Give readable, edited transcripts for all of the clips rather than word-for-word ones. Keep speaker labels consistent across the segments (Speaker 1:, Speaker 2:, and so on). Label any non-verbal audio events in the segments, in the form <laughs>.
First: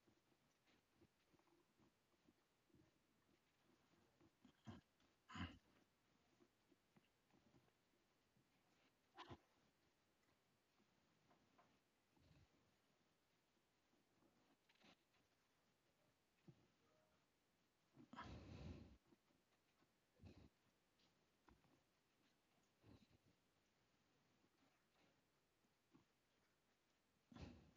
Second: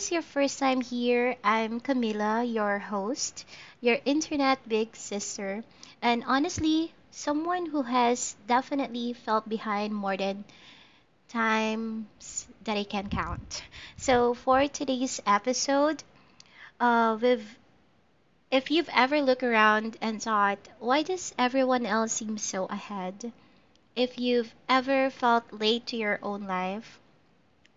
Speaker 1: is your first time here, I'm Camila, your host, your internet big sister, and honestly, someone who has definitely felt behind more than times that I can count. So, for today's episode, we've if you've ever looked around and thought, why does everyone else seem so ahead? If you've ever felt late to your own life,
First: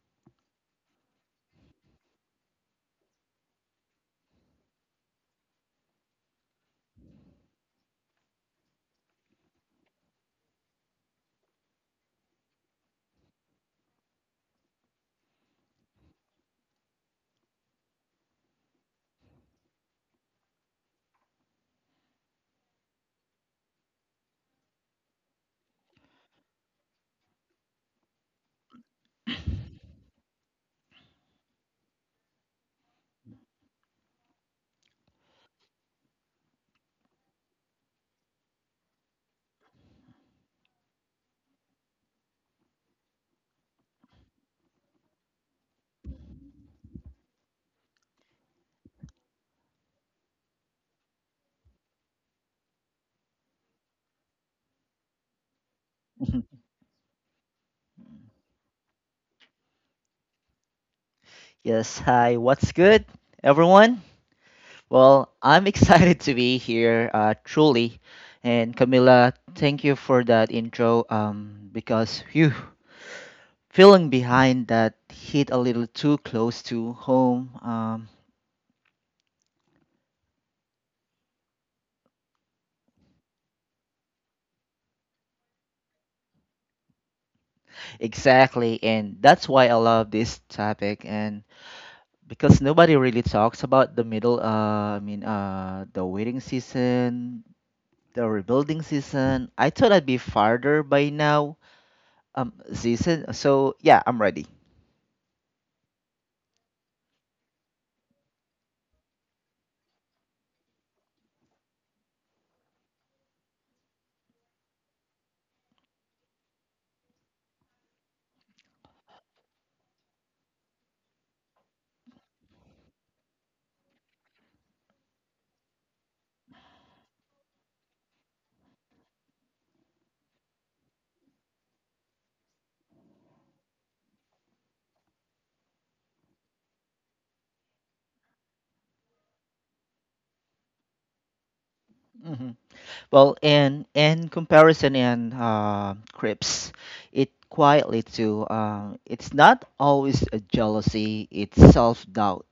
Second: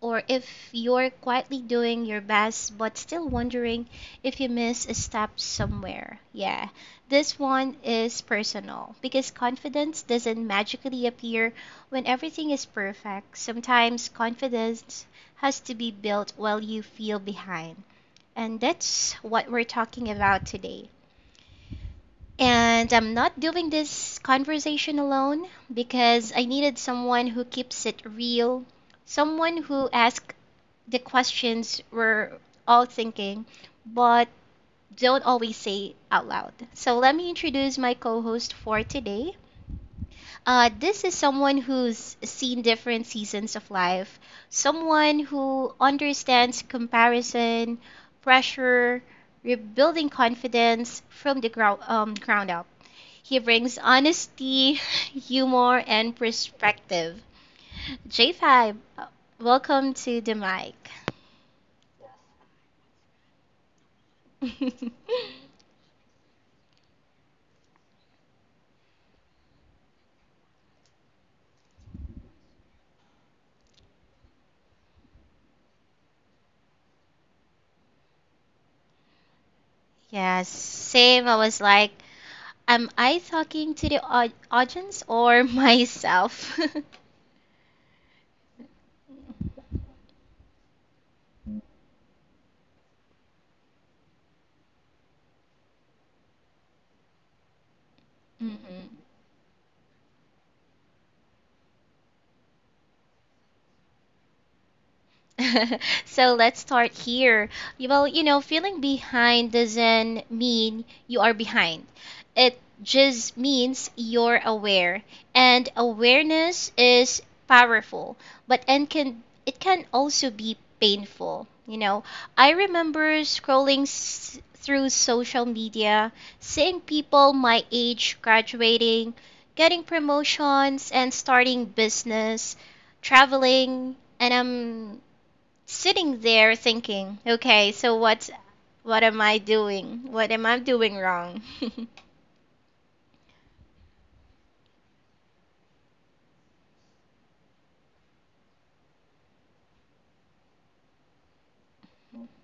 Speaker 1: or if you're quietly doing your best but still wondering if you miss a step somewhere. Yeah, this one is personal because confidence doesn't magically appear when everything is perfect. Sometimes confidence has to be built while you feel behind. And that's what we're talking about today. And I'm not doing this conversation alone because I needed someone who keeps it real, someone who asks the questions we're all thinking, but don't always say out loud. So let me introduce my co-host for today. This is someone who's seen different seasons of life, someone who understands comparison, pressure, rebuilding confidence from the ground up. He brings honesty, <laughs> humor, and
Speaker 2: <laughs>
Speaker 1: perspective. J5, welcome to the mic.
Speaker 2: Yes, hi, what's good, everyone? Well, I'm <laughs>
Speaker 1: <laughs>
Speaker 2: excited to be here, truly. And Camila, thank you for that intro because, phew, feeling behind that hit a little too close to home.
Speaker 1: Yes, same. I was like, am I talking to the audience or <laughs> myself? <laughs>
Speaker 2: Exactly, and that's why I love this topic. And because nobody really talks about the middle, the waiting season, the rebuilding
Speaker 1: Hmm.
Speaker 2: season, I thought I'd be farther by now season so, yeah, I'm ready.
Speaker 1: <laughs> So let's start here. Well, you know, feeling behind doesn't mean you are behind. It just means you're aware. And awareness is powerful, but and can it can also be painful. You know, I remember scrolling through social media, seeing people my age graduating, getting promotions and starting business, traveling, and I'm sitting there thinking, okay, so what am I doing? What am I doing wrong? <laughs>
Speaker 2: Hmm. Well, in comparison, in crips it quietly too. It's not always a jealousy, it's self-doubt.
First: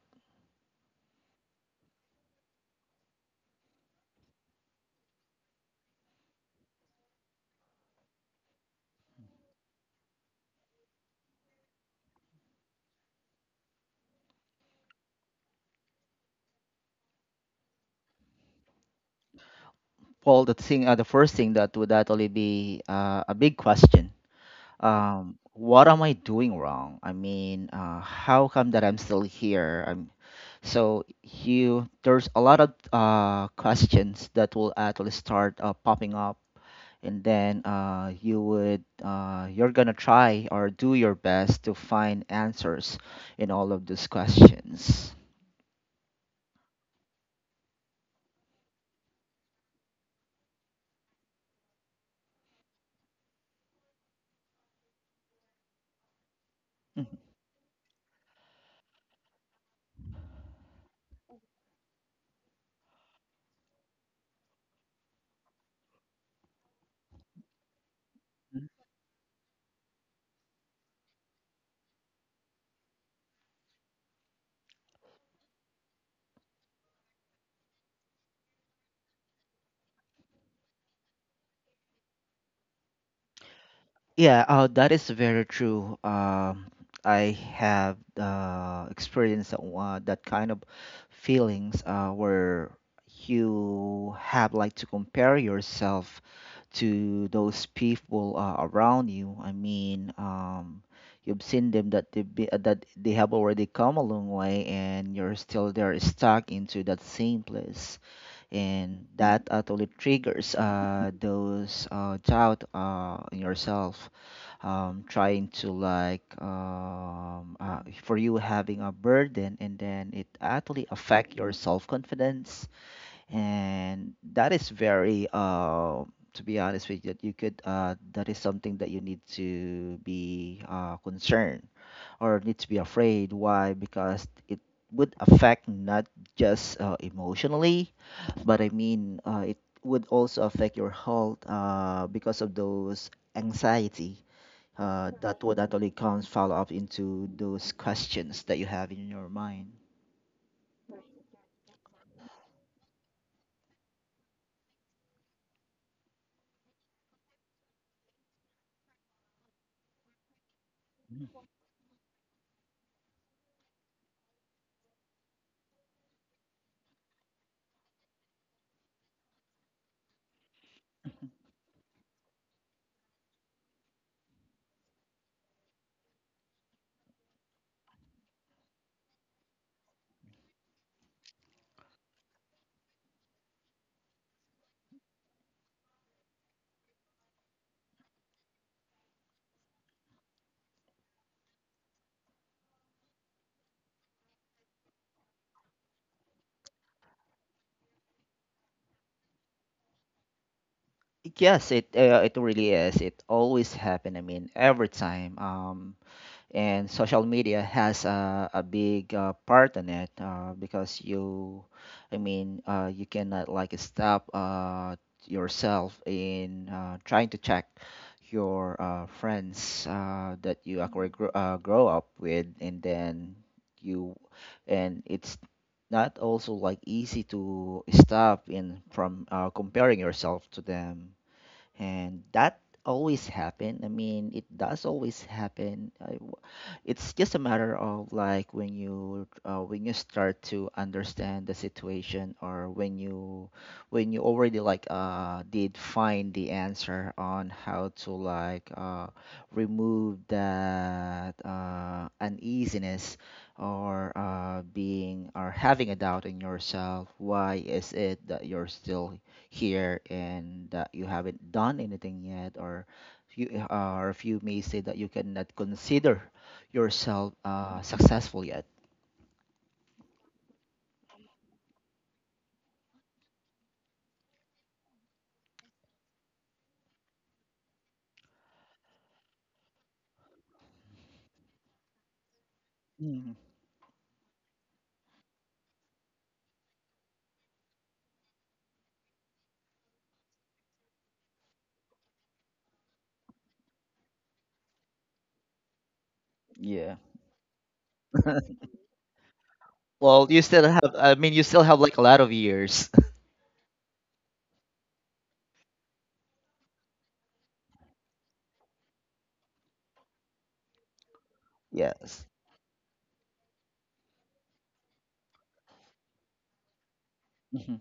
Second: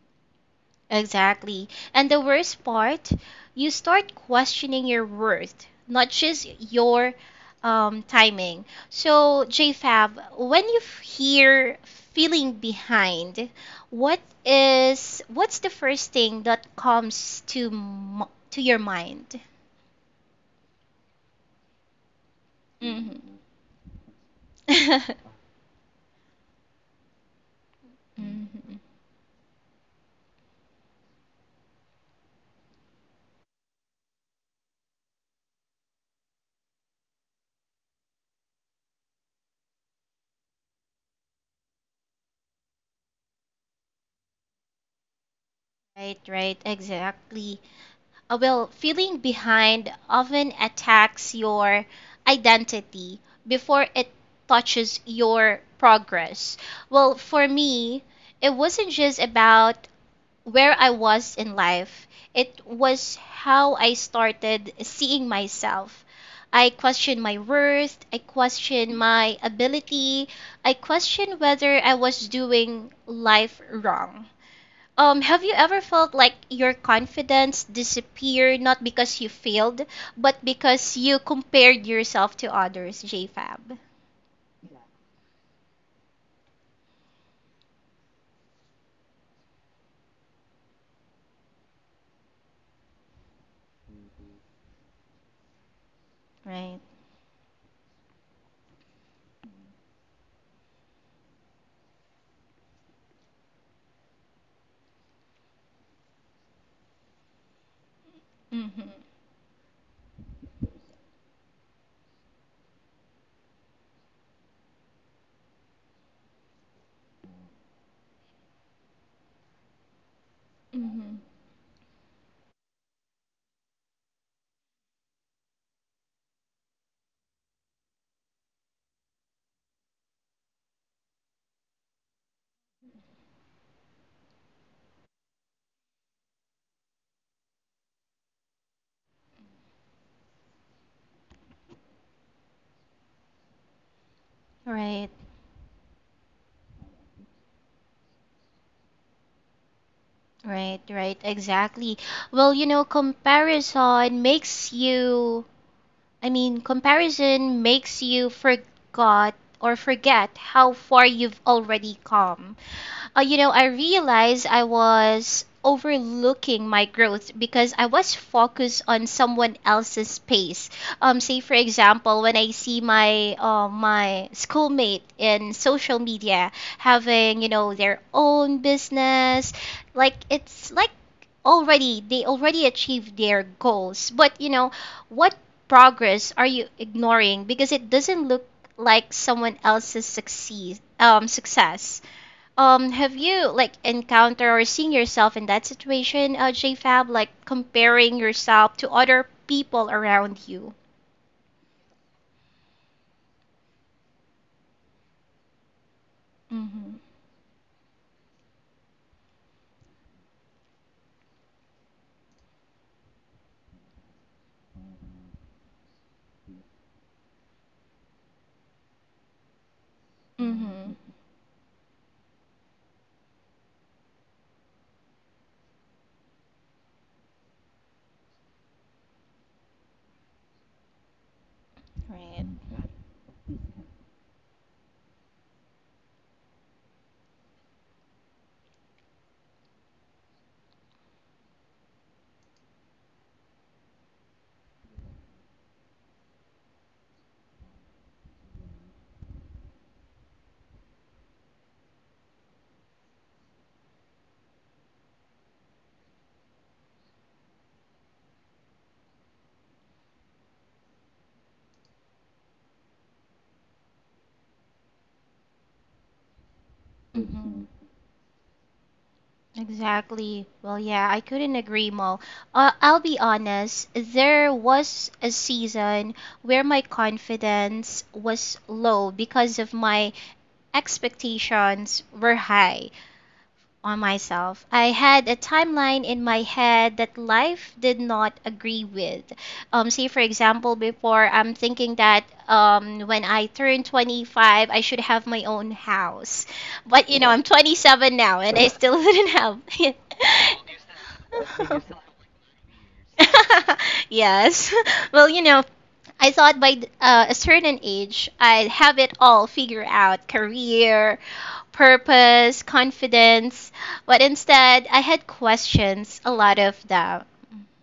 Speaker 1: Exactly. And the worst part, you start questioning your worth, not just your timing. So, JFab, when you hear feeling behind, what's the first thing that comes to to your mind?
Speaker 2: Well, the first thing that would actually be
Speaker 1: Hmm.
Speaker 2: a big question,
Speaker 1: <laughs>
Speaker 2: what am I doing wrong? How come
Speaker 1: Hmm.
Speaker 2: that I'm still here? So you, there's a lot of questions that will actually start popping up, and then you're gonna try or do your best to find answers in all of these questions.
Speaker 1: Right, right, exactly. Well, feeling behind often attacks your identity before it touches your progress. Well,
Speaker 2: Mhm.
Speaker 1: for me, it wasn't just about where I was in life, it was how I started seeing myself. I questioned my worth, I questioned my ability, I questioned whether I was doing life wrong. Have you ever felt like your confidence disappeared not because you failed, but because you compared yourself to others, JFab?
Speaker 2: Yeah, that is very true. I have experienced that kind of feelings where you have like to compare yourself
Speaker 1: Right.
Speaker 2: to those people around you. You've seen them that that they have already come a long way, and you're still there stuck into that same place,
Speaker 1: Mm-hmm.
Speaker 2: and that actually triggers those doubt in yourself, trying to like for you having a burden, and then it actually
Speaker 1: Mm-hmm.
Speaker 2: affect your self-confidence, and that is very to be honest with you, that you could that is something that you need to be concerned or need to be afraid. Why? Because it would affect not just emotionally, but it would also affect your health because of those anxiety
Speaker 1: Right,
Speaker 2: that would actually comes follow up into those questions that you have in your mind.
Speaker 1: right, right, exactly. Well, you know, comparison makes you I mean, comparison makes you forgot or forget how far you've already come. You know, I realized I was overlooking my growth because I was focused on someone else's pace. Say for example, when I see my schoolmate in social media having their own business, like it's like already they already achieved their goals. But you know what progress are you ignoring because it doesn't look like someone else's succeed success. Have you like encounter or seen yourself in that situation JFab, like comparing yourself to other people around you?
Speaker 2: Yes, it really is. It always happen. I mean, every time. And
Speaker 1: Mm-hmm.
Speaker 2: social media has a big part in it, because you I mean you cannot like stop yourself in trying to check your friends that you Mm.
Speaker 1: Mm-hmm.
Speaker 2: actually grow, grow up with, and then you and it's not also like easy to stop in from comparing yourself to them, and
Speaker 1: Right.
Speaker 2: that always happen. I mean, it does always happen. I w It's just a matter of like when you start to understand the situation, or when you already like did find the answer on how to like remove that uneasiness or being or having a doubt in yourself, why is it that you're still here and that you haven't done anything yet, or you or if you may say that you cannot consider yourself
Speaker 1: Mm-hmm.
Speaker 2: successful yet.
Speaker 1: Exactly. Well, yeah, I couldn't agree more. I'll be honest, there was a season where my confidence was low because of my expectations were high
Speaker 2: Mm,
Speaker 1: on myself. I had a timeline in my head that life did not agree with. Say, for example, before I'm thinking that when I turn 25, I should have my own house.
Speaker 2: yeah.
Speaker 1: But, you know, I'm 27 now and I still <laughs> didn't have.
Speaker 2: Well, you still have, I mean, you still have like a
Speaker 1: <laughs> <laughs>
Speaker 2: lot of years.
Speaker 1: <laughs> Yes. <laughs> Well, you know, I thought by a certain age, I'd have it all figured out career,
Speaker 2: <laughs> Yes.
Speaker 1: purpose, confidence. But instead, I had questions, a lot of doubt.
Speaker 2: Mhm.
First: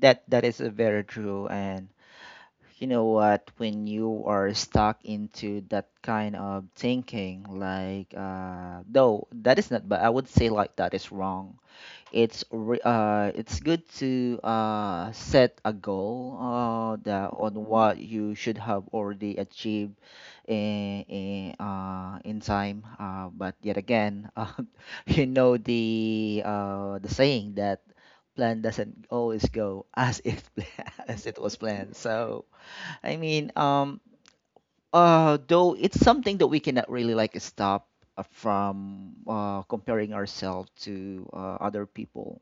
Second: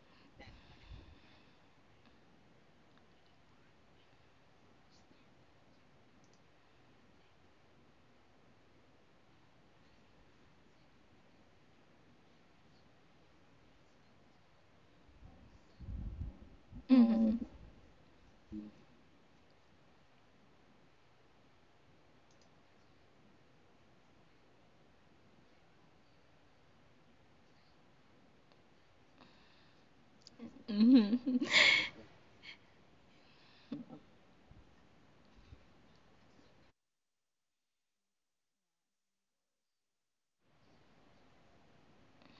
Speaker 2: That that is very true. And you know what, when you are stuck into that kind of thinking, like though that is not, but I would say like that is wrong. It's good to set a goal that
Speaker 1: Mm-hmm.
Speaker 2: on what you should have already achieved in time, but yet again, <laughs> you know the saying that plan doesn't always go as it <laughs>
Speaker 1: Mm,
Speaker 2: as
Speaker 1: hmm.
Speaker 2: it was planned. I mean um though it's something that we cannot really like stop from comparing ourselves to other people.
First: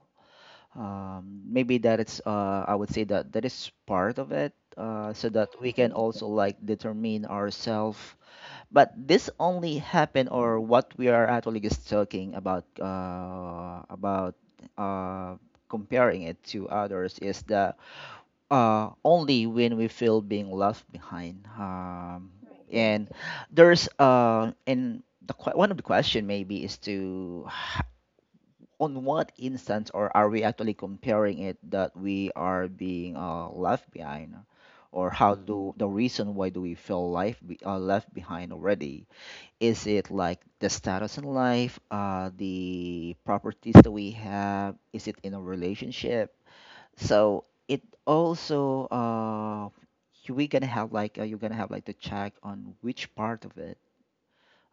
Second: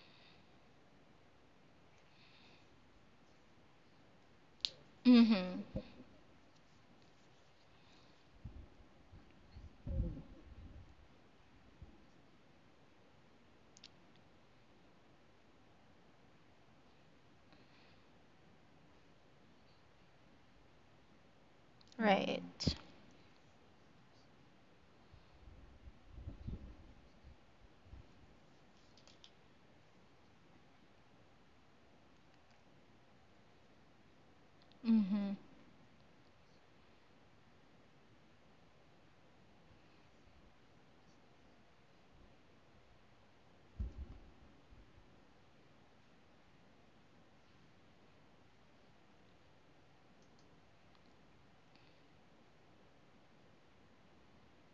Speaker 2: Maybe that it's I would say that that is part of it,
Speaker 1: Mm.
Speaker 2: so
Speaker 1: Mm-hmm.
Speaker 2: that we can also like determine ourselves. But this only happen, or what we are actually just talking about, uh, comparing it to others, is that only when we feel being left behind,
Speaker 1: Right.
Speaker 2: and there's and one of the question maybe is to on what instance, or are we actually comparing it, that we are being left behind, or how Mm-hmm. do the reason why do we feel life left behind already. Is it like the status in life, the properties that we have, is it in a relationship? So it also we gonna have like you're gonna have like to check on which part of it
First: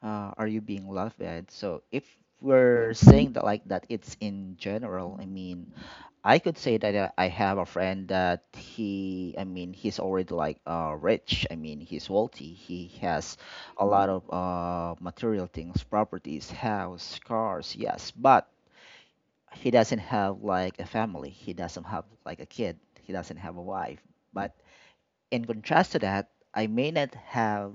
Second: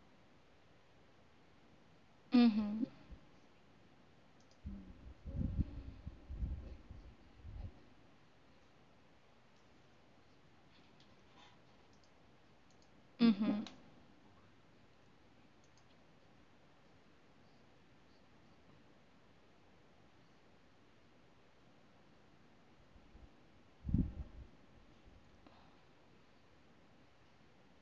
Speaker 2: are you being laughed at? So if
Speaker 1: Mm, hmm.
Speaker 2: we're saying that like that, it's in general. I mean, I could say that I have a friend that he, I mean, he's already like rich. I mean, he's wealthy. He has
Speaker 1: Mm-hmm.
Speaker 2: a lot of material things, properties, house, cars, yes, but he doesn't have like a family. He doesn't have like a kid. He doesn't have a wife. But in contrast to that, I may not have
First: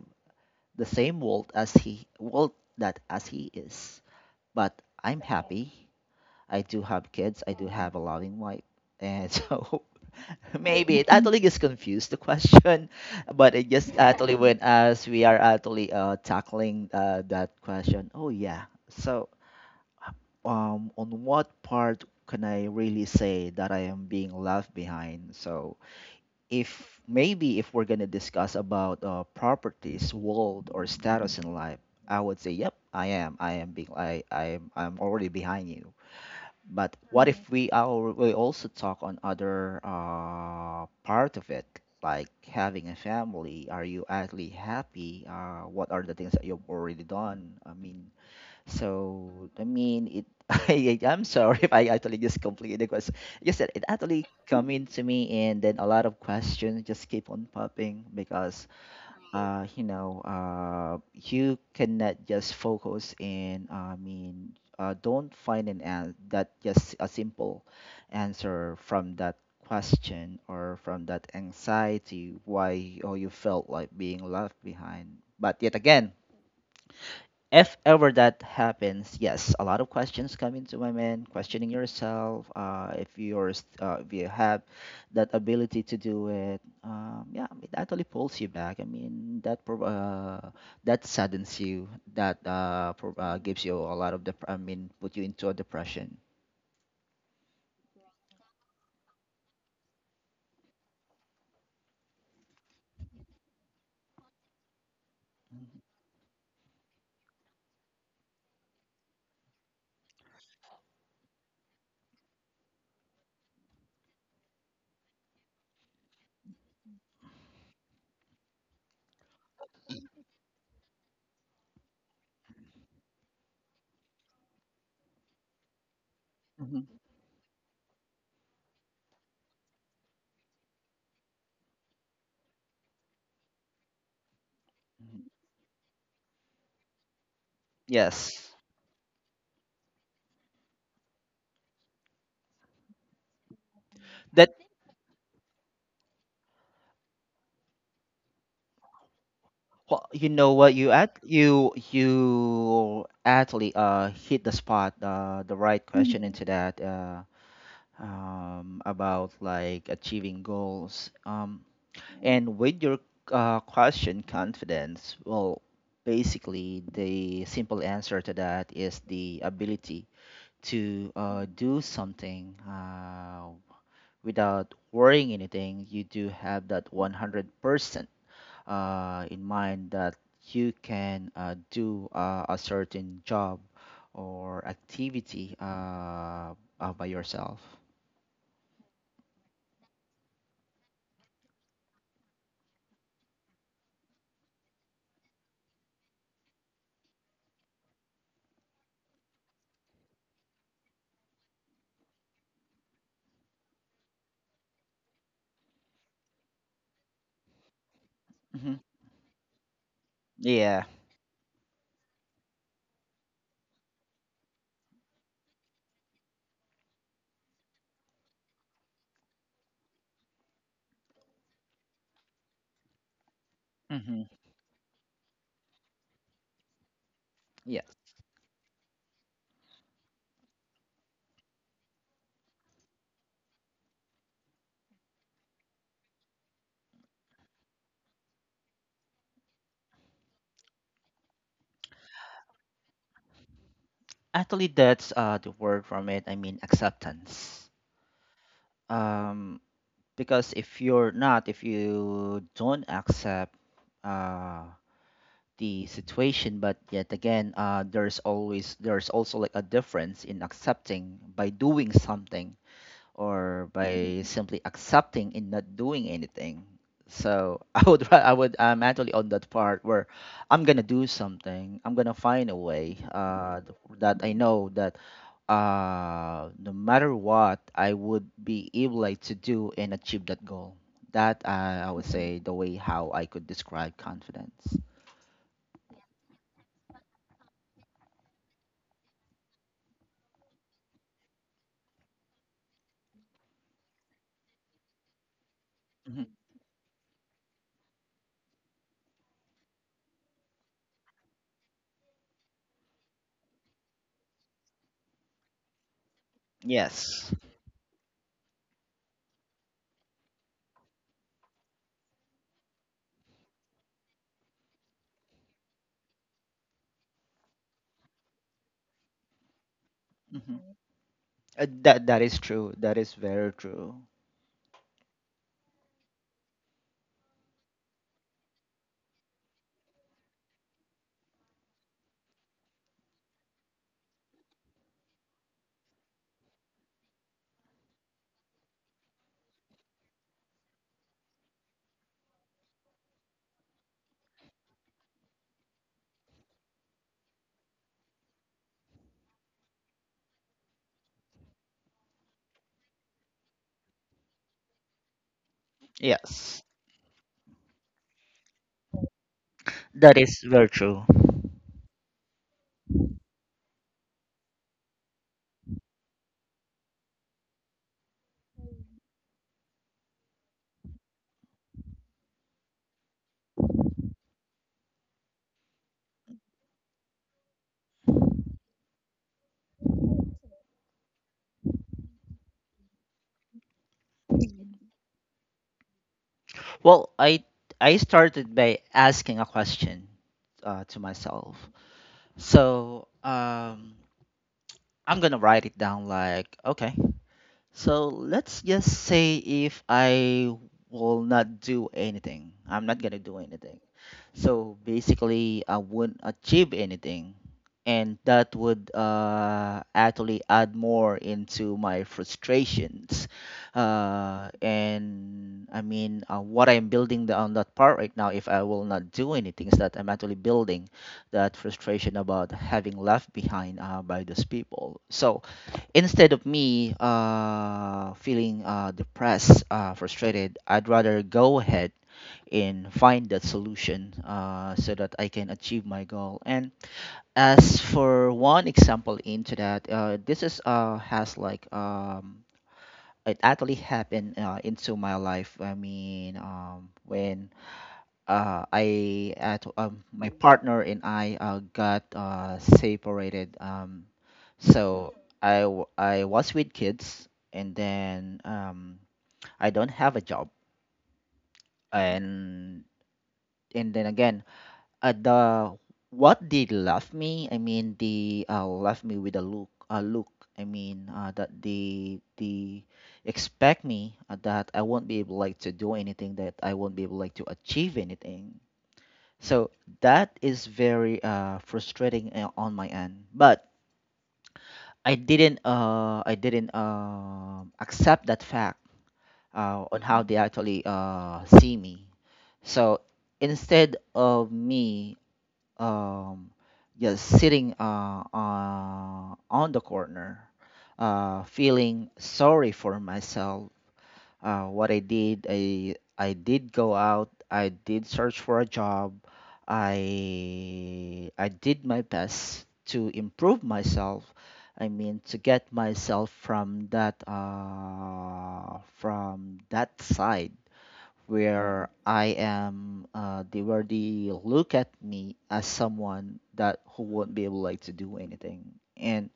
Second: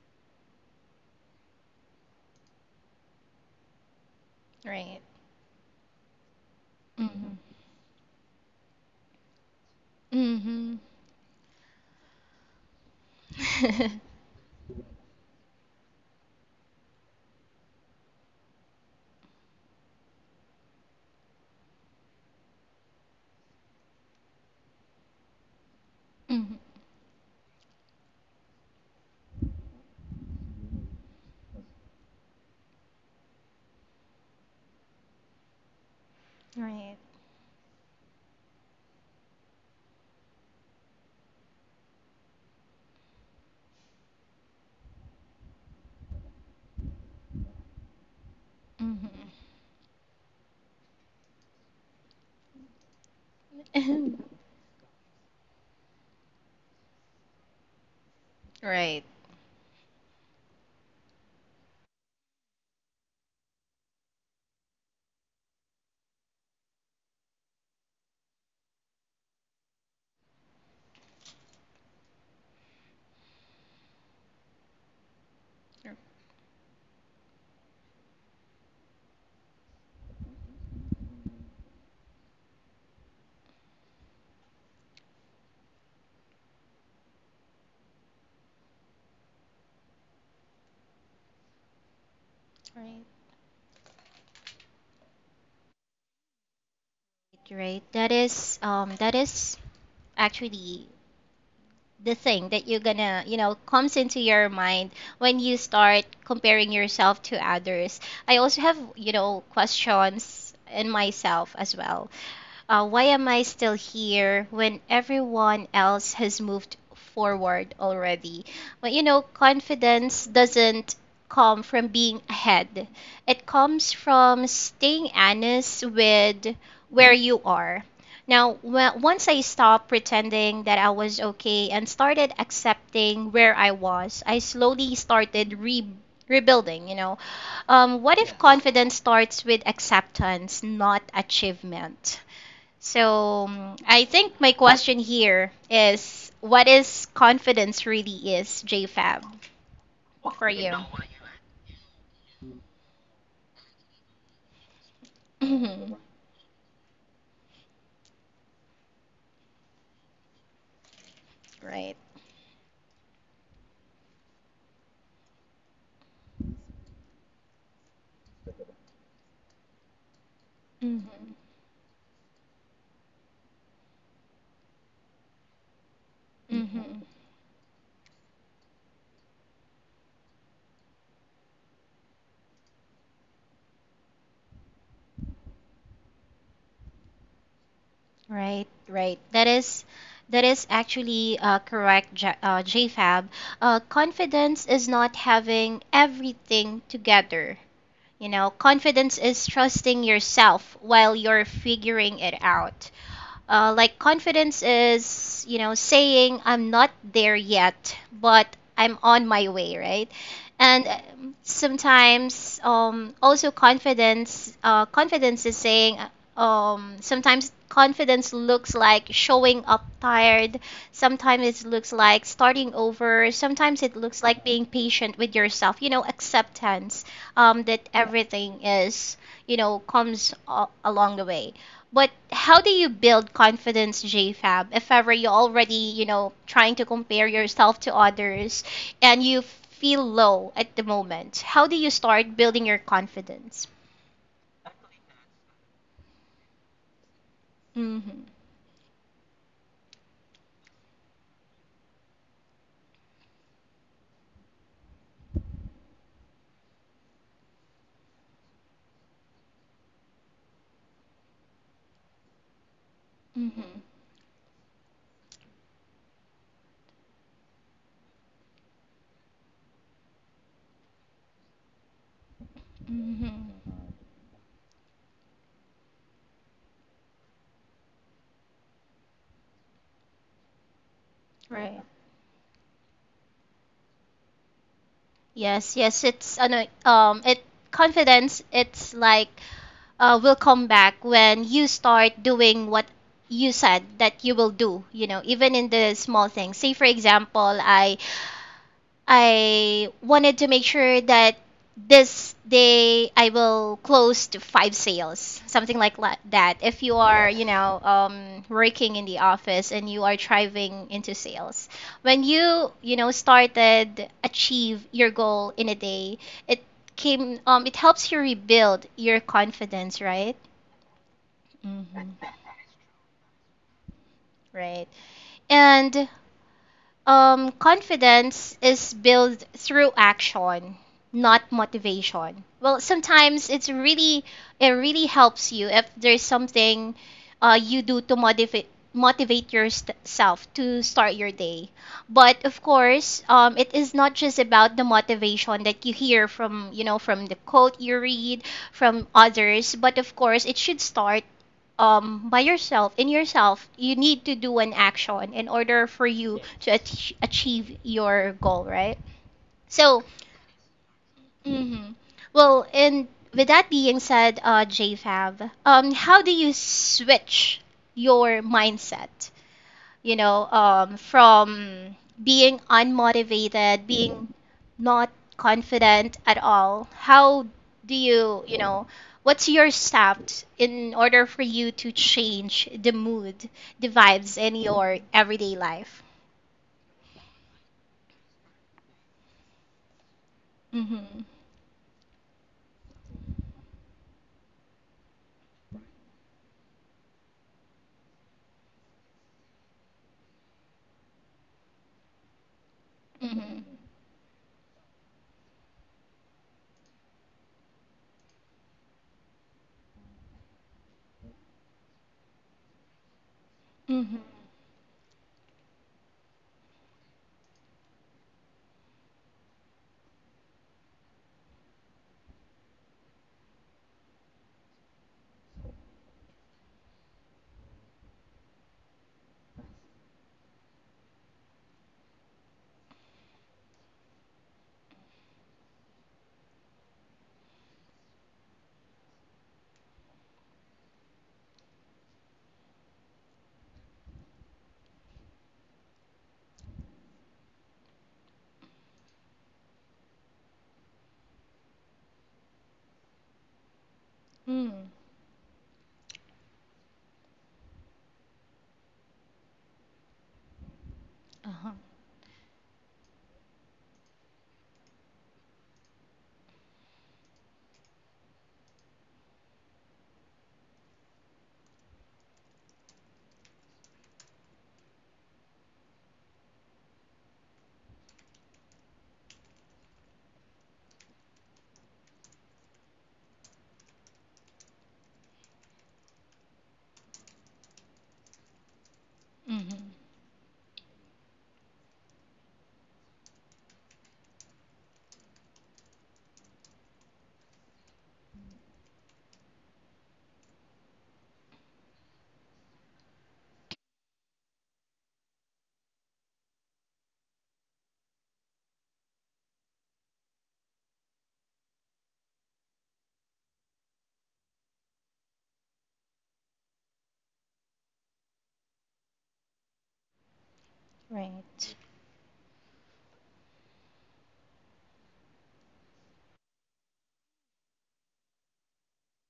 Speaker 2: the same wealth as he wealth that as he is, but
Speaker 1: Right.
Speaker 2: I'm happy. I do have
Speaker 1: Mm-hmm.
Speaker 2: kids. I do have a loving wife, and so <laughs>
Speaker 1: Mm-hmm.
Speaker 2: maybe it actually gets confused the question, but it just
Speaker 1: <laughs>
Speaker 2: actually when as we are actually tackling that question. Oh yeah. So on what part can I really say that I am being left behind? So if maybe if we're gonna discuss about properties, world, or status in life, I would say, yep, I am. I am being. I am. I'm already behind you. But
Speaker 1: Right,
Speaker 2: what if we also talk on other part of it, like having a family? Are you actually happy? What are the things that you've already done? I mean, so I mean it. <laughs> I'm sorry if I actually just completed the question. Yes, it actually come into me, and then a lot of questions just keep on popping because you know, you cannot just focus in. I mean, don't find an that just a simple answer from that question, or from that anxiety, why oh you felt like being left behind. But yet again, if ever that happens, yes, a lot of questions come into my mind, questioning yourself, if if you have that ability to do it, yeah, it actually pulls you back. I mean, that saddens you, that
Speaker 1: <laughs> right. Right.
Speaker 2: gives you a lot of, I mean, put you into a depression.
Speaker 1: Right. That is actually the thing that you're gonna comes into your mind when you start comparing yourself to others. I also have questions in myself as well. Why am I still here when everyone else has moved forward already? But you know, confidence doesn't come from being ahead, it comes from staying honest with
Speaker 2: Hmm.
Speaker 1: where you are. Now, once I stopped pretending that I was okay and started accepting where I was, I slowly started rebuilding, you know. What if
Speaker 2: Yes,
Speaker 1: confidence starts with acceptance, not achievement? So I think
Speaker 2: that
Speaker 1: my question here is what is confidence really is, JFab,
Speaker 2: Well, you know
Speaker 1: for
Speaker 2: what,
Speaker 1: you?
Speaker 2: you at you you actually hit the spot the right
Speaker 1: Hmm.
Speaker 2: question into that. About like achieving goals.
Speaker 1: <laughs> Right.
Speaker 2: And with your question, confidence, well, basically the simple answer to that is the ability to
Speaker 1: Hmm.
Speaker 2: do something without worrying anything. You do have that
Speaker 1: Hmm.
Speaker 2: 100% in mind that you can do a certain job or activity, by yourself.
Speaker 1: Right, right. That is actually correct, JFab. Confidence is not having everything together. You know, confidence is trusting yourself while you're figuring it out. Like confidence is, you know, saying I'm not there yet, but
Speaker 2: Hmm.
Speaker 1: I'm on my way, right?
Speaker 2: Yeah.
Speaker 1: And sometimes, also confidence is saying, sometimes confidence looks like showing up tired. Sometimes it looks like starting over. Sometimes it looks
Speaker 2: Mm-hmm.
Speaker 1: like being patient with yourself. You know, acceptance,
Speaker 2: Yeah.
Speaker 1: that everything is, comes along the way. But how do you build confidence, JFab, if ever you already, you know, trying to compare yourself to others and you feel low at the moment? How do you start building your confidence?
Speaker 2: Actually, that's the word from it. I mean, acceptance.
Speaker 1: Mm-hmm.
Speaker 2: Um, because if you're not, if you don't accept uh, the situation, but yet again, there's always, there's also like a difference in accepting by doing something, or
Speaker 1: Mm-hmm.
Speaker 2: by simply accepting and not doing anything. So <laughs> I would I'm actually on that part where I'm gonna do something. I'm gonna find a way,
Speaker 1: Mm-hmm.
Speaker 2: that I know that no matter what, I would be able like to do and achieve that goal. That
Speaker 1: Right.
Speaker 2: I would say the way how I could describe confidence.
Speaker 1: Yes, yes, it's ano, it confidence it's like will come back when you start doing what you said that you will do, you know, even in the
Speaker 2: Mhm.
Speaker 1: small things. Say, for example, I wanted to make sure that this day I will close to five sales, something like that. If you
Speaker 2: Yes.
Speaker 1: are, you know, working in the office and you are thriving into sales, when you know, started achieve your goal in a day, it came, it helps you rebuild your confidence, right?
Speaker 2: Mhm. That that is
Speaker 1: Hmm.
Speaker 2: true. That is very true.
Speaker 1: Right. And confidence is built through action, not motivation. Well, sometimes it really helps you if there's something you do to motivate yourself to start your day. But of course, it is not just about the motivation that you hear from you know from the quote you read from others. But of course, it should start by yourself, in yourself, you need to do an action in order for you
Speaker 2: Yes.
Speaker 1: to achieve your goal, right? So,
Speaker 2: That is very true.
Speaker 1: hmm well, and with that being said, JFab, how do you switch your mindset from being unmotivated, being not confident at all? How do you, you know, what's your steps in order for you to change the mood, the vibes in your everyday life?
Speaker 2: Well, I started by asking a question to
Speaker 1: Mm-hmm.
Speaker 2: myself. So I'm gonna write it down. Like, okay, so let's just say if I will not do anything, I'm not gonna do
Speaker 1: Mm-hmm.
Speaker 2: anything. So basically, I wouldn't achieve anything. And that would actually add more into my frustrations.
Speaker 1: Mm-hmm.
Speaker 2: What I'm building the, on that part right now, if I will not do anything, is that I'm actually building that frustration about having left behind by those people. So instead of me feeling depressed, frustrated, I'd rather go ahead and find that solution, so that I can achieve my goal. And as for one example into that, this is has like it actually happened into my life. When I at my partner and I got separated.
Speaker 1: Mm-hmm.
Speaker 2: So I was with kids, and then I don't have a job,
Speaker 1: Uh-huh.
Speaker 2: and and then again, the what they left me, I mean, they left me with a look. A look. I mean, that they expect me that I won't be able like to do anything, that I won't be able like to achieve anything. So that is very frustrating on my end. But I didn't accept that fact
Speaker 1: Mm-hmm.
Speaker 2: on how they actually see me. So instead of me um just sitting on the corner, feeling sorry for myself. What I did, I did go out, I did search for a job. I did my best to improve myself, I mean, to get myself from that side
Speaker 1: Right.
Speaker 2: where I am, they where they look at me as someone that who won't be able like to do anything. And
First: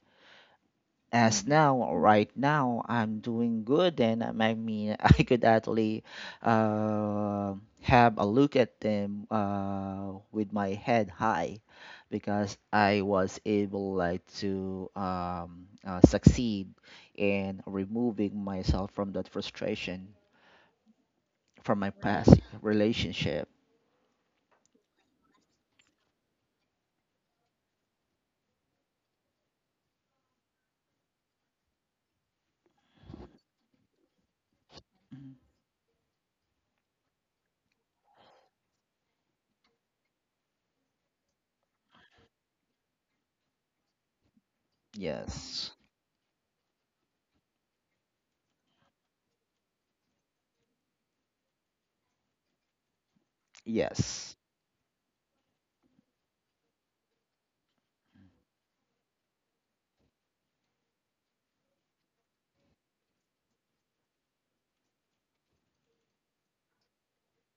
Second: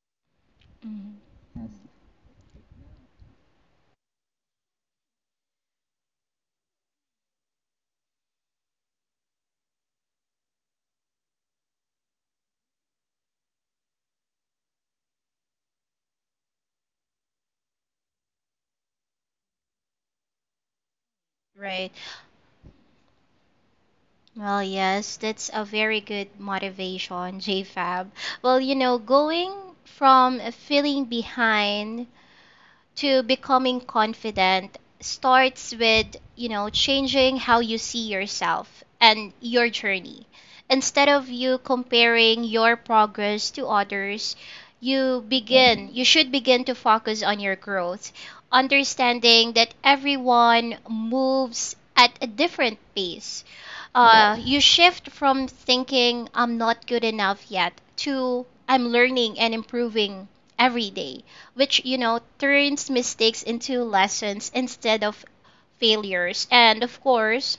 Speaker 1: Mm-hmm.
Speaker 2: as now, right now, I'm doing good, and I mean <laughs> I could actually uh, have a look at them with my head high because I was able like to succeed in removing myself from that frustration from my
Speaker 1: Right.
Speaker 2: Past relationship.
Speaker 1: Well, yes, that's a very good motivation, <laughs> JFab. Well, you know, going from feeling behind to becoming confident starts with, you know, changing how you see yourself and your journey. Instead of you comparing your progress to others, you
Speaker 2: Yes.
Speaker 1: begin, you should begin to focus on your growth, understanding that everyone moves at a different pace. Uh,
Speaker 2: Yes.
Speaker 1: you shift from thinking I'm not good enough yet to I'm learning and improving every day, which you know turns mistakes into lessons instead of failures. And of course,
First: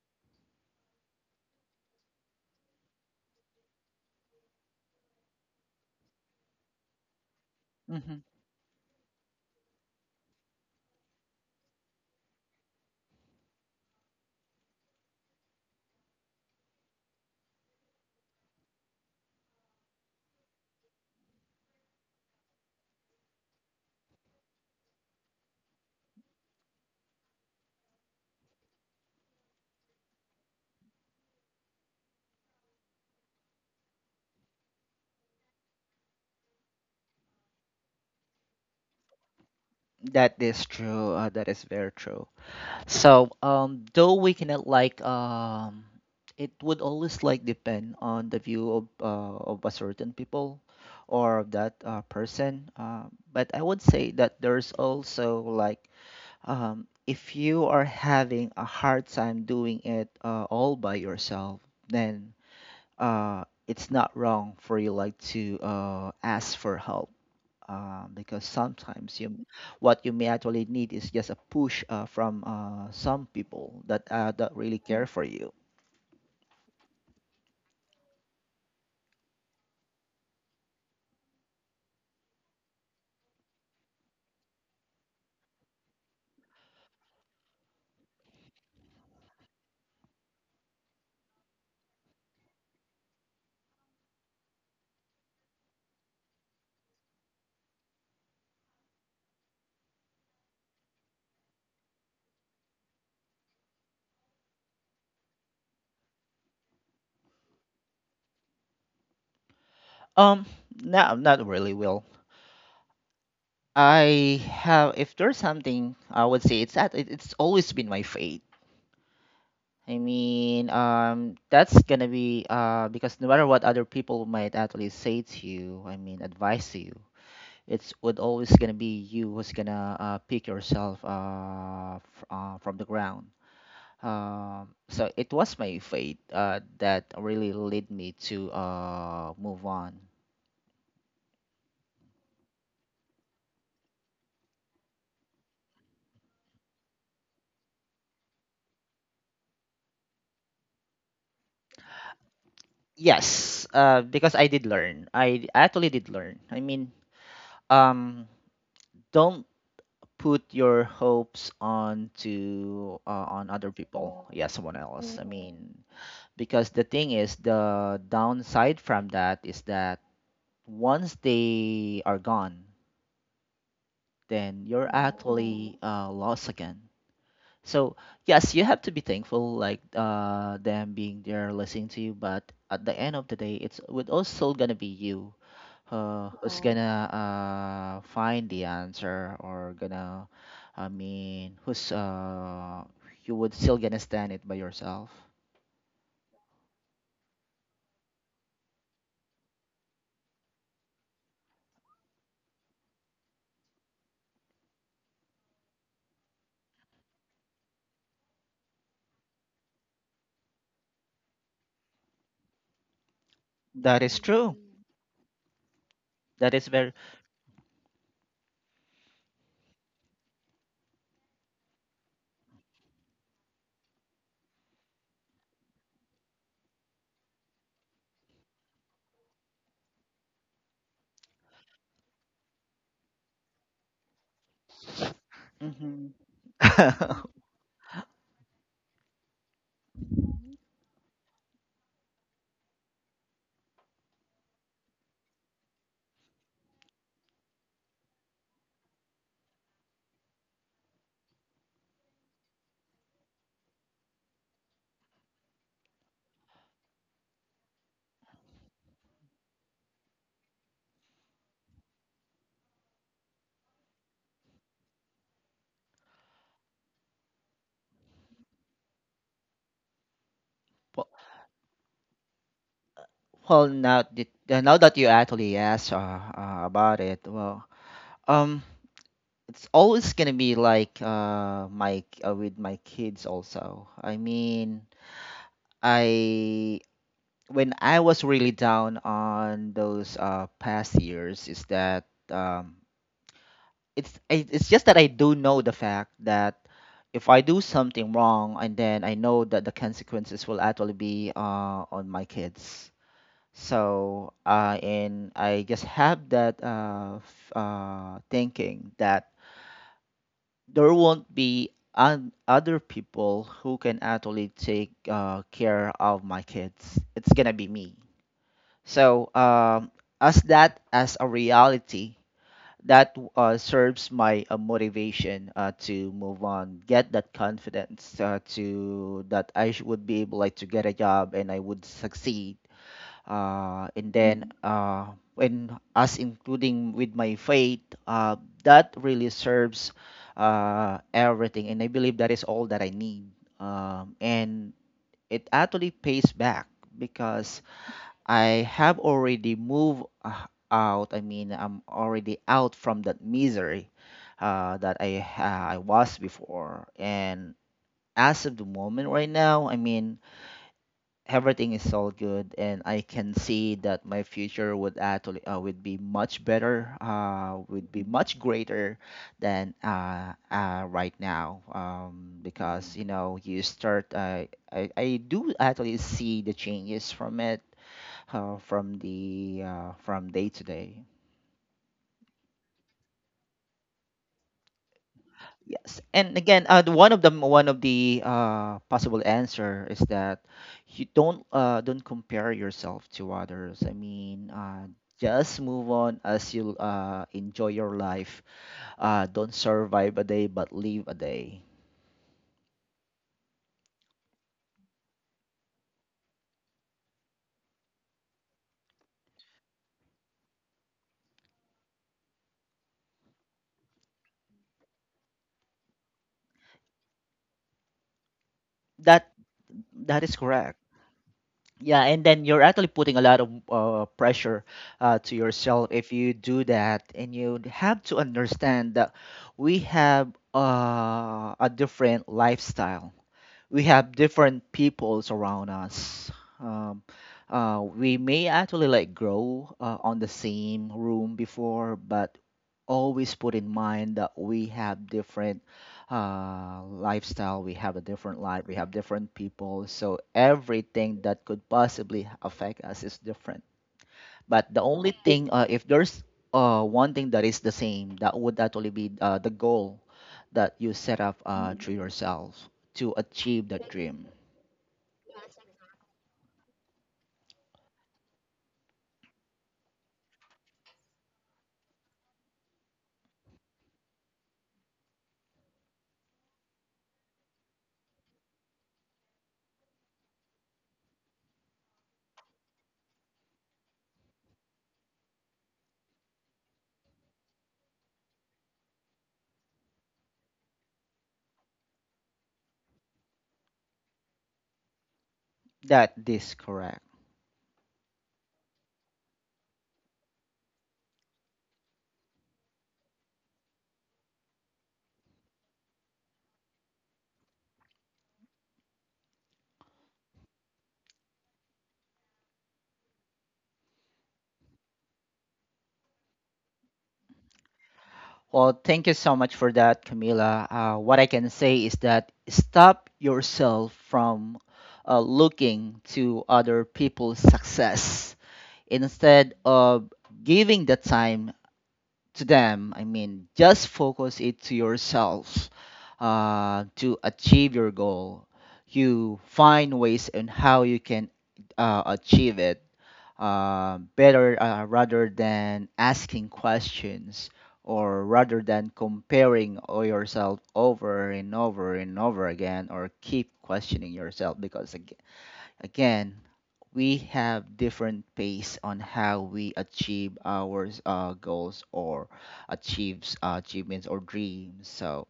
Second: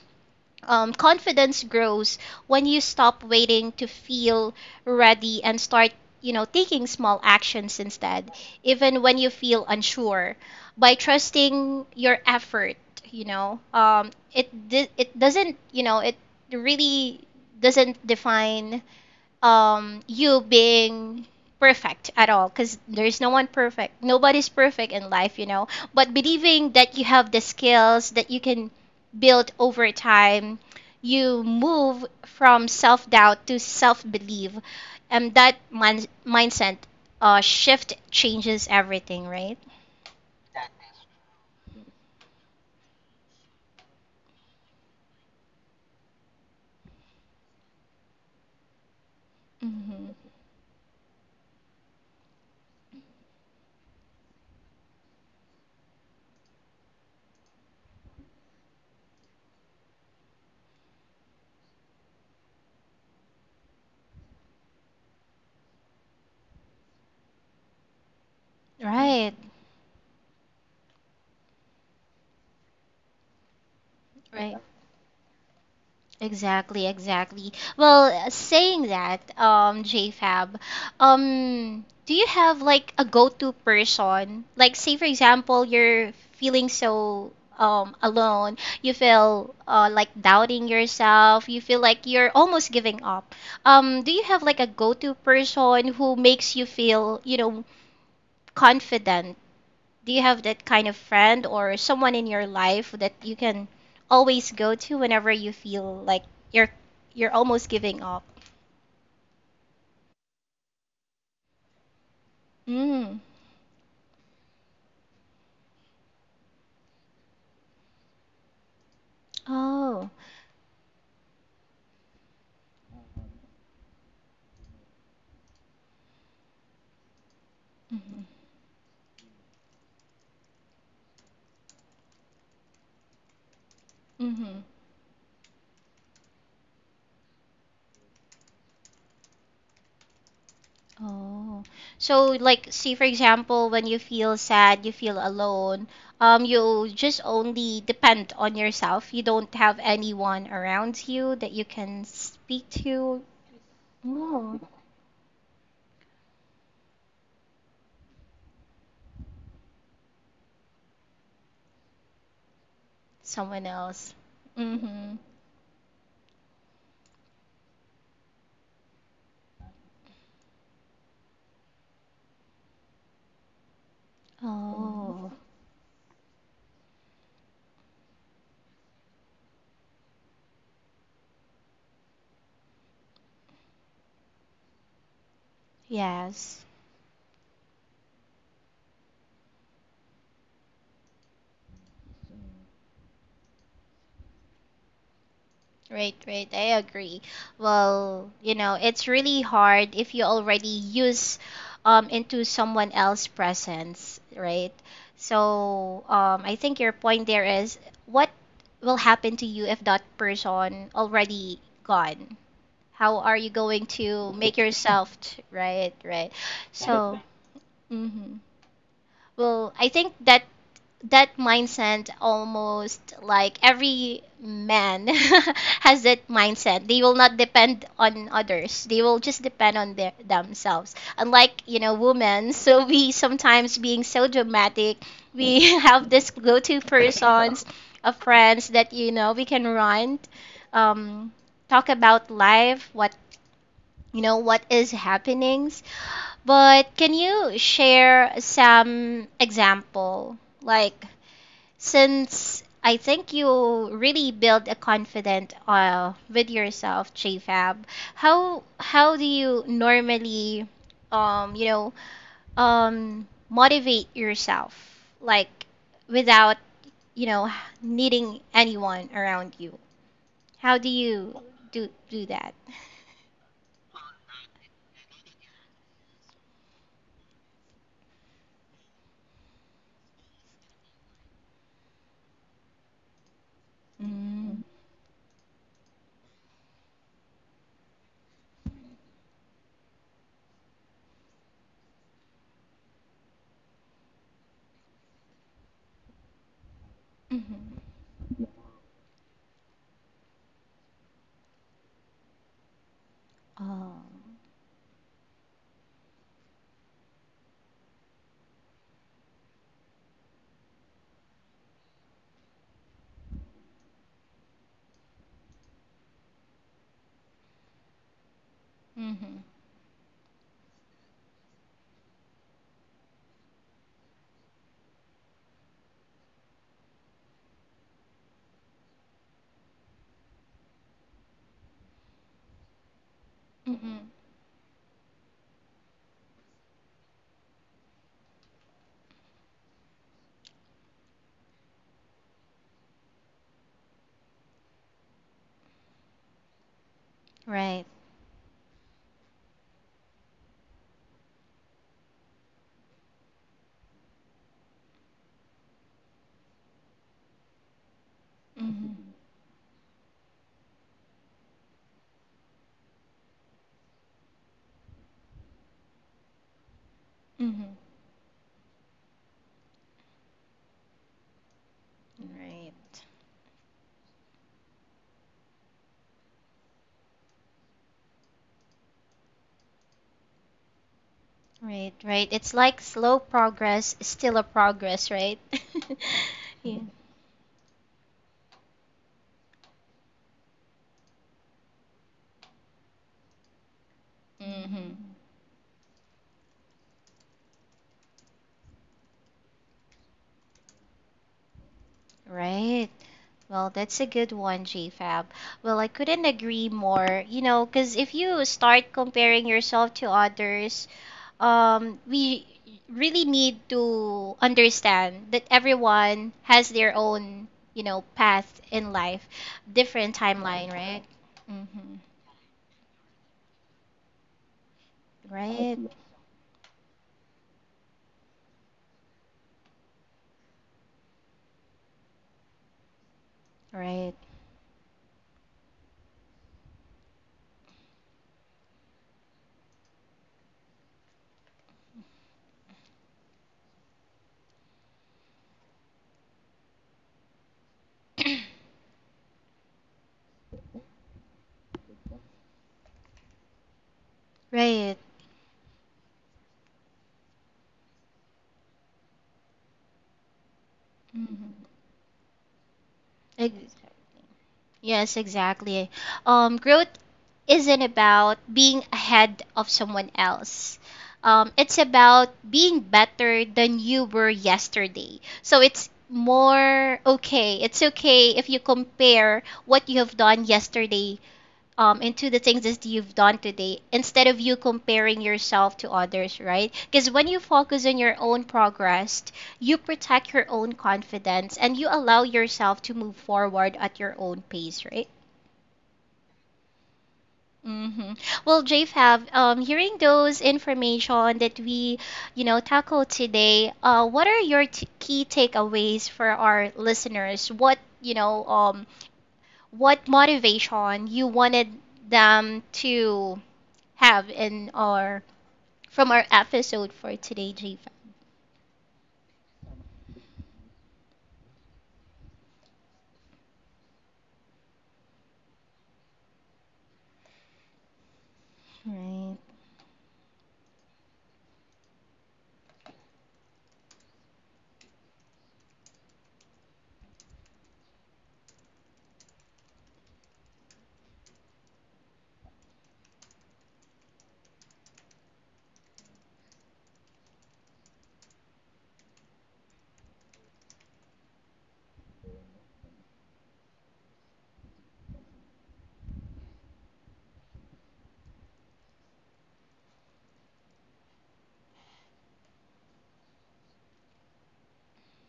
Speaker 1: confidence grows when you stop waiting to feel ready and start, you know, taking small actions
Speaker 2: Hmm.
Speaker 1: instead, even when you feel unsure. By trusting your effort, it doesn't, it really doesn't define you being perfect at all, because there's no one perfect, nobody's perfect in life, you know. But believing that you have the skills that you can build over time, you move from self-doubt to self-belief, and that mindset shift changes everything, right?
Speaker 2: That is true. That is very true. So, though we cannot like it would always like depend on the view of a certain
Speaker 1: Mm-hmm.
Speaker 2: people, or of that person. But I would say that there's also like, if you are having a hard time doing it all by yourself, then it's not wrong for you like to ask for help, because sometimes
Speaker 1: Right,
Speaker 2: you what you may actually need is just a push from some people that
Speaker 1: right.
Speaker 2: really care for you.
Speaker 1: Exactly, exactly. Well, saying that, JFab, do you have like a go-to person? Like, say for example, you're feeling so alone, you feel like doubting yourself, you feel like you're almost giving up. Do you have like a go-to person who makes you feel, confident? Do you have that kind of friend or someone in your life that you can always go to whenever you feel like you're you're almost giving up?
Speaker 2: Um, no, not really. Will
Speaker 1: Mm.
Speaker 2: I have? If there's something, I would say it's that it's always been my fate. I
Speaker 1: Oh.
Speaker 2: mean, that's gonna be because no matter what other people might actually say to you, I mean, advise to you, it's would
Speaker 1: Mm-hmm.
Speaker 2: always gonna be you who's gonna pick yourself from the ground.
Speaker 1: Mm-hmm.
Speaker 2: So it was my faith that really led me to move on.
Speaker 1: Oh. So like see for example when you feel sad, you feel alone, you just only depend on yourself. You don't have anyone around you that you can speak to.
Speaker 2: Yes, because I
Speaker 1: Oh.
Speaker 2: did learn. I actually did learn. I mean, um, don't put your hopes on to on
Speaker 1: Someone
Speaker 2: other
Speaker 1: else.
Speaker 2: people. Yeah, someone
Speaker 1: Mm-hmm.
Speaker 2: else. I mean, because the thing is, the downside from that is that once they are gone, then you're
Speaker 1: Oh.
Speaker 2: actually lost again. So yes, you have to be thankful, like them being there listening to you. But at the end of the day, it's would also gonna be you who's
Speaker 1: Yes.
Speaker 2: gonna find the answer, or gonna, I mean, who's you would still gonna stand it by yourself.
Speaker 1: Right, right. I agree. Well, you know, it's really hard if you already use into someone else's presence, right? So, I think your point there is what will happen to you if that person already gone? How are you going
Speaker 2: That is
Speaker 1: to
Speaker 2: true.
Speaker 1: make yourself, right, right?
Speaker 2: That is very.
Speaker 1: So, mhm. Well, I think that mindset almost like every man <laughs> has that mindset, they will not depend on others, they will just depend on their themselves, unlike women, <laughs> so we sometimes being so dramatic, we <laughs>
Speaker 2: Hmm.
Speaker 1: have this go-to
Speaker 2: <laughs>
Speaker 1: persons of friends that we can run um, talk about life, what you know what is happenings. But can you share some example, like since I think you really build a confident with yourself, JFab, how do you normally um you know motivate yourself like without you know needing anyone around you? How do
Speaker 2: Well,
Speaker 1: you do that?
Speaker 2: well, now that now that you actually asked about it, well, um, it's always gonna be like my with my kids also, I
Speaker 1: Mm.
Speaker 2: mean, I, when I was really down on those past years, is that it's it's just that I do know the fact that if I do
Speaker 1: Mm-hmm.
Speaker 2: something wrong and then I know that the consequences will actually be on my kids.
Speaker 1: Oh.
Speaker 2: So and I just have that thinking that there won't be an other people who can actually take care of my kids. It's gonna be me. So
Speaker 1: Mm-hmm.
Speaker 2: as that as a reality, that serves my motivation to move on, get that confidence to that I would be able like to get a job and I would succeed,
Speaker 1: Mm-hmm.
Speaker 2: and then and us including with my faith, that really serves everything, and I believe that is all that I need. And it actually pays back because
Speaker 1: Right.
Speaker 2: I have already moved out, I mean, I'm already out from that misery I was before, and as of the moment
Speaker 1: Mm-hmm.
Speaker 2: right now, I mean, everything is all good, and I can see that my future would actually would be much better,
Speaker 1: Mm-hmm.
Speaker 2: would be much greater than right now, because
Speaker 1: Right.
Speaker 2: you know, you start I do actually see the changes from it, from the from day to day.
Speaker 1: Right, right. It's like slow progress is still a progress, right?
Speaker 2: Yes, and
Speaker 1: <laughs>
Speaker 2: again,
Speaker 1: Yeah.
Speaker 2: one of the possible answer is that you don't compare yourself to others. I mean,
Speaker 1: Mm-hmm.
Speaker 2: just move on as you enjoy your life. Don't survive a day, but live a day.
Speaker 1: Right. Well, that's a good one, JFab. Well, I couldn't agree more. You know, because if you start comparing yourself to others, we really need to understand that everyone has their own, you know, path in life,
Speaker 2: That
Speaker 1: different
Speaker 2: that is
Speaker 1: timeline,
Speaker 2: correct.
Speaker 1: right? Mm-hmm.
Speaker 2: Yeah, and then you're actually putting a lot of pressure to
Speaker 1: Right,
Speaker 2: yourself if you do that, and you have to understand that we have a different lifestyle, we have
Speaker 1: right,
Speaker 2: different peoples around us. Um, we may actually like grow on the same room before, but always put in mind that we have different lifestyle, we have a different life, we have different people. So everything that could possibly affect us is different. But the
Speaker 1: right.
Speaker 2: only thing, if there's one thing that is the same, that would actually be the goal that you set up
Speaker 1: Mm-hmm.
Speaker 2: to yourself to achieve
Speaker 1: Ex-
Speaker 2: that dream.
Speaker 1: Yes, exactly. Growth isn't about being ahead of someone else. It's about being better than you were yesterday. So it's more okay. It's okay if you compare what you have done yesterday into the things that you've done today instead of you comparing yourself to others, right? Because when you focus on your own progress, you protect your own confidence and you allow yourself to move forward at your own pace, right?
Speaker 2: That is correct.
Speaker 1: Mm-hmm. Well, JFab, hearing those information that we, tackled today, what are your key takeaways for our listeners? What motivation you wanted them to have in our from our episode for today, Jiva.
Speaker 2: Well, thank you so much for that, Camila. What I can say is that stop yourself from looking to other people's success instead of giving the time to them. I mean, just focus it to yourself to achieve your goal. You find ways and how you can achieve it better, rather than asking questions, or rather than comparing yourself over and over and over again, or keep questioning yourself because again, we have different pace on how we achieve our goals, or achieves achievements or dreams. So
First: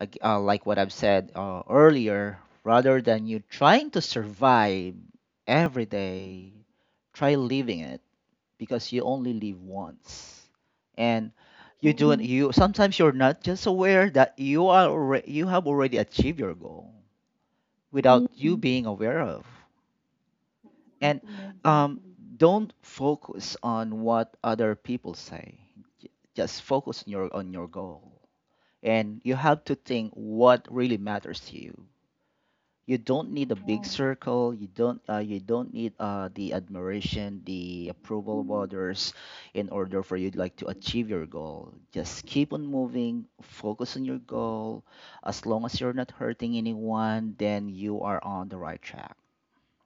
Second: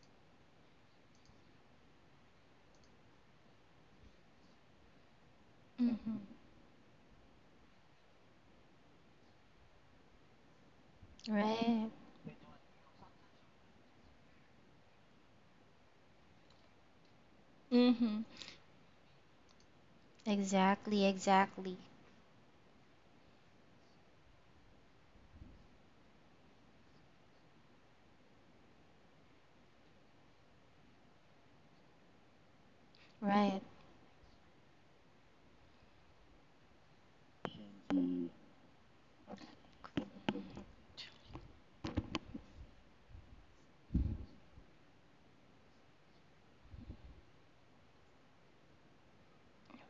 Speaker 2: like what I've said earlier, rather than you trying to survive every
Speaker 1: Mm-hmm.
Speaker 2: day, try living it, because you only live once, and
Speaker 1: Right.
Speaker 2: you do it, you sometimes you're not just aware that you are already, you have already achieved your goal
Speaker 1: Mm-hmm.
Speaker 2: without you being aware of.
Speaker 1: Exactly,
Speaker 2: And
Speaker 1: exactly.
Speaker 2: exactly, don't focus on what other people say. J- just focus on your goal, and you have to think what really matters to you. You don't need a
Speaker 1: Right.
Speaker 2: big circle. You don't need the admiration, the approval of others in order for you like to achieve your goal. Just keep on moving, focus on your goal. As long as you're not hurting anyone, then you are on the right track.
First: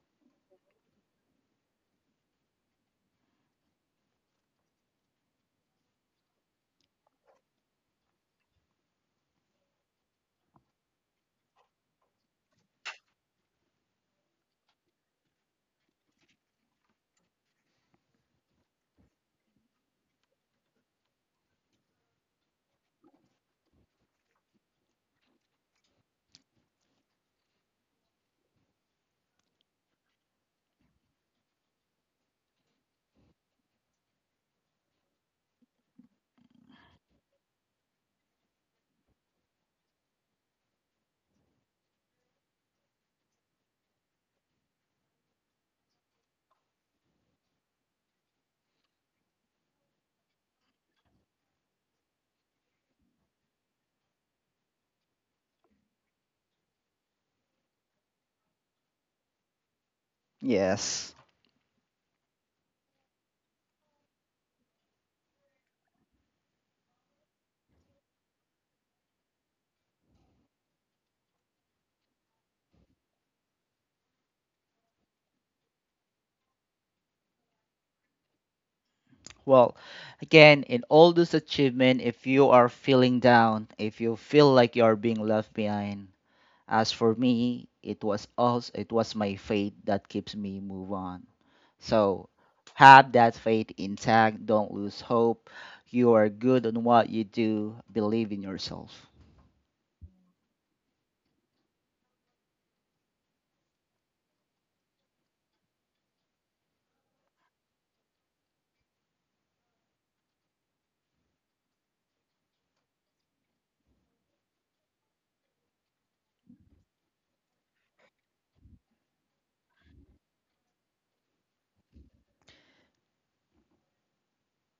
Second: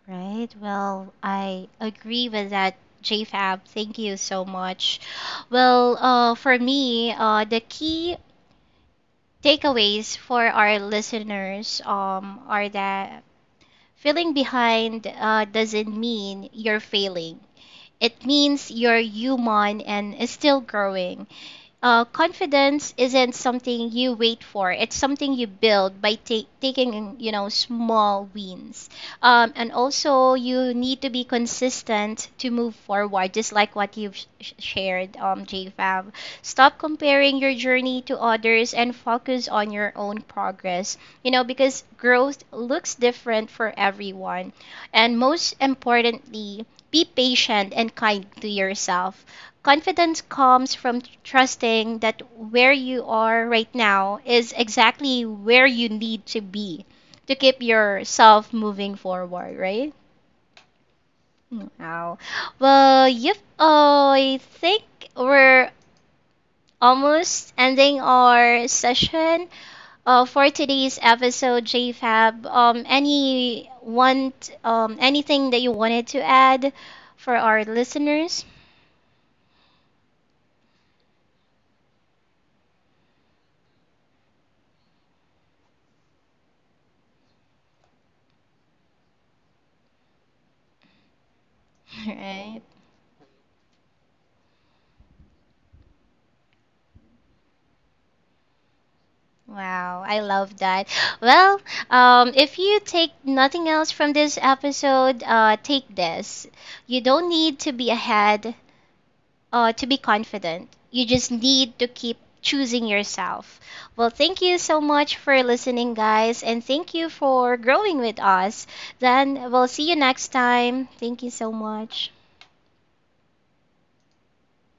Speaker 1: Right. Well, I agree with that, JFab. Thank you so much. Well, for me, the key takeaways for our listeners are that feeling behind doesn't mean you're failing. It means you're human and is still growing. Confidence isn't something you wait for. It's something you build by taking, small wins. And also, you need to be consistent to move forward, just like what you've shared, JFab. Stop comparing your journey to others and focus on your own progress, you know, because growth looks different for everyone. And most importantly, be patient and kind to yourself. Confidence comes from trusting that where you are right now is exactly where you need to be to keep yourself moving forward, right?
Speaker 2: Yes.
Speaker 1: Wow. Well, yep. I think we're almost ending our session for today's episode, JFab. Anything that you wanted to add for our listeners?
Speaker 2: Well, again, in all this achievement, if you are feeling down, if you feel like you are being left behind, as for me, it was also, it was my faith that keeps me move on.
Speaker 1: <laughs>
Speaker 2: So
Speaker 1: Right.
Speaker 2: have that faith intact. Don't lose hope. You are good on what you do. Believe in yourself.
Speaker 1: Wow, I love that. Well, if you take nothing else from this episode, take this. You don't need to be ahead to be confident. You just need to keep choosing yourself. Well, thank you so much for listening, guys, and thank you for growing with us. Then we'll see you next time. Thank you so much.